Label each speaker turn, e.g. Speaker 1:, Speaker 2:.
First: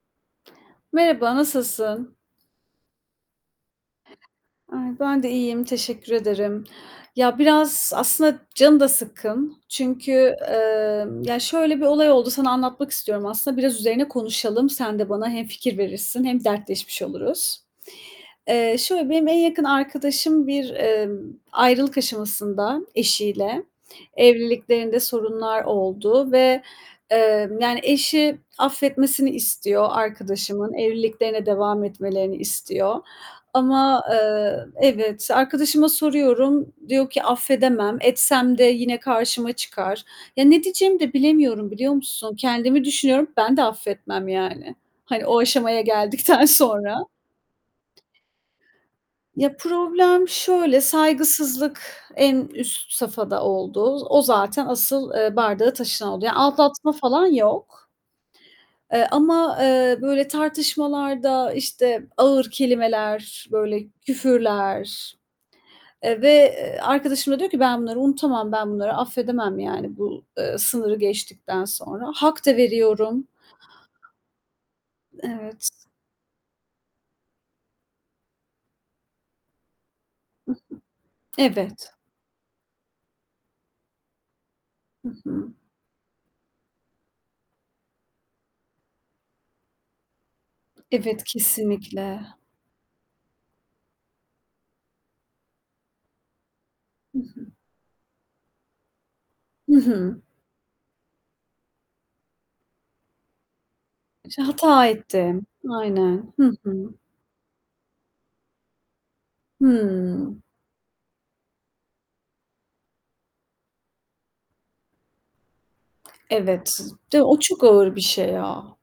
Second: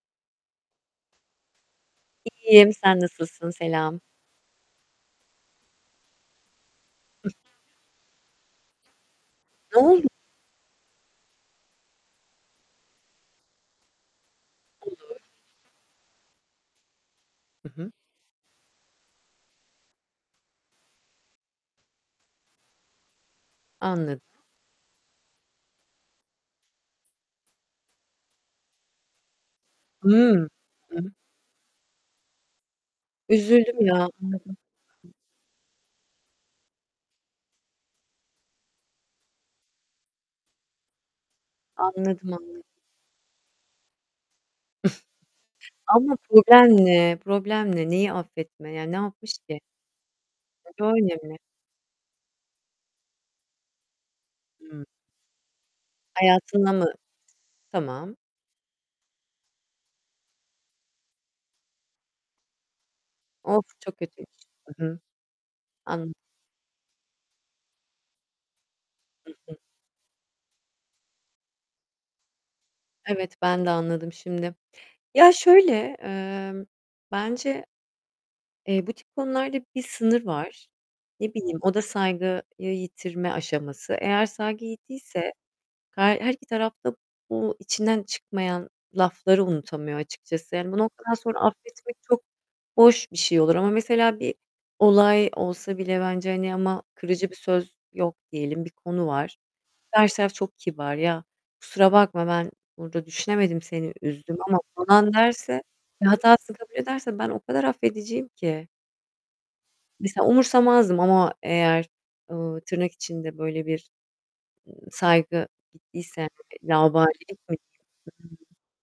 Speaker 1: Merhaba, nasılsın?
Speaker 2: İyiyim. Sen nasılsın? Selam.
Speaker 1: Ay, ben de iyiyim, teşekkür ederim.
Speaker 2: [unintelligible]
Speaker 1: Ya biraz aslında canım da sıkkın.
Speaker 2: Ne oldu
Speaker 1: Çünkü, emm, ya şöyle bir olay oldu, sana anlatmak istiyorum aslında. Biraz üzerine konuşalım, sen de
Speaker 2: Olur.
Speaker 1: bana hem fikir verirsin hem dertleşmiş oluruz.
Speaker 2: Hı hı.
Speaker 1: Eee, şöyle, benim en yakın arkadaşım bir, ımm, ayrılık aşamasında eşiyle.
Speaker 2: Anlad
Speaker 1: Evliliklerinde sorunlar oldu ve, eee, yani eşi affetmesini istiyor
Speaker 2: Hıı
Speaker 1: arkadaşımın,
Speaker 2: [unintelligible]
Speaker 1: evliliklerine devam etmelerini istiyor
Speaker 2: Üzüldüm
Speaker 1: ama,
Speaker 2: ya. Anladım.
Speaker 1: ııı, evet, arkadaşıma soruyorum, diyor ki, "Affedemem, etsem de yine karşıma çıkar." Ya ne diyeceğimi de bilemiyorum, biliyor
Speaker 2: Anladım,
Speaker 1: musun?
Speaker 2: anladım.
Speaker 1: Kendimi düşünüyorum, ben de affetmem yani, hani o aşamaya
Speaker 2: Ama
Speaker 1: geldikten
Speaker 2: problem
Speaker 1: sonra.
Speaker 2: ne, problem ne? Neyi affetme? Yani, ne yapmış
Speaker 1: Ya
Speaker 2: ki?
Speaker 1: problem şöyle,
Speaker 2: Böyle mi?
Speaker 1: saygısızlık en üst safhada oldu. Z o zaten
Speaker 2: Hımm.
Speaker 1: asıl, ııı, bardağı taşıran oldu. Yani
Speaker 2: Hayatına
Speaker 1: aldatma
Speaker 2: mı?
Speaker 1: falan yok.
Speaker 2: Tamam.
Speaker 1: Eee, ama, eee, böyle, tartışmalarda, işte, ağır kelimeler,
Speaker 2: Of,
Speaker 1: böyle,
Speaker 2: çok kötüymüş. Hı hı.
Speaker 1: küfürler,
Speaker 2: Anlad
Speaker 1: eee, ve, eee, arkadaşım da diyor ki, "Ben bunları unutamam. Ben bunları
Speaker 2: Hı hı.
Speaker 1: affedemem. Yani bu, ııı, sınırı geçtikten sonra." Hak da veriyorum.
Speaker 2: Evet. Ben de anladım şimdi. Ya,
Speaker 1: Evet.
Speaker 2: şöyle, ımm, bence eee, bu tip konularda bir sınır
Speaker 1: [unintelligible]
Speaker 2: var. Ne bileyim, o da
Speaker 1: Evet.
Speaker 2: saygıyı yitirme aşaması. Eğer saygı
Speaker 1: Hı
Speaker 2: gittiyse
Speaker 1: hı.
Speaker 2: her her iki taraf da bu içinden çıkmayan lafları unutamıyor açıkçası. Yani bu noktadan
Speaker 1: Evet,
Speaker 2: sonra affetmek
Speaker 1: kesinlikle.
Speaker 2: çok boş bir şey olur ama mesela bir olay olsa bile bence, hani, ama
Speaker 1: Hı
Speaker 2: kırıcı bir
Speaker 1: hı.
Speaker 2: söz yok diyelim, bir konu var.
Speaker 1: Hı
Speaker 2: Karşı
Speaker 1: hı.
Speaker 2: taraf çok kibar, "Ya kusura bakma, ben burada düşünemedim, seni üzdüm
Speaker 1: İşte,
Speaker 2: ama"
Speaker 1: "Hata
Speaker 2: falan
Speaker 1: ettim."
Speaker 2: derse ve
Speaker 1: Aynen. Hı
Speaker 2: hatasını kabul
Speaker 1: hı.
Speaker 2: ederse ben o kadar affediciyim ki. Mesela
Speaker 1: Hımm.
Speaker 2: umursamazdım ama eğer, ııı, tırnak içinde böyle bir, ııı, "saygı gittiyse," yani
Speaker 1: Evet
Speaker 2: laubali
Speaker 1: de o
Speaker 2: etme
Speaker 1: çok ağır bir şey
Speaker 2: [unintelligible]
Speaker 1: ya.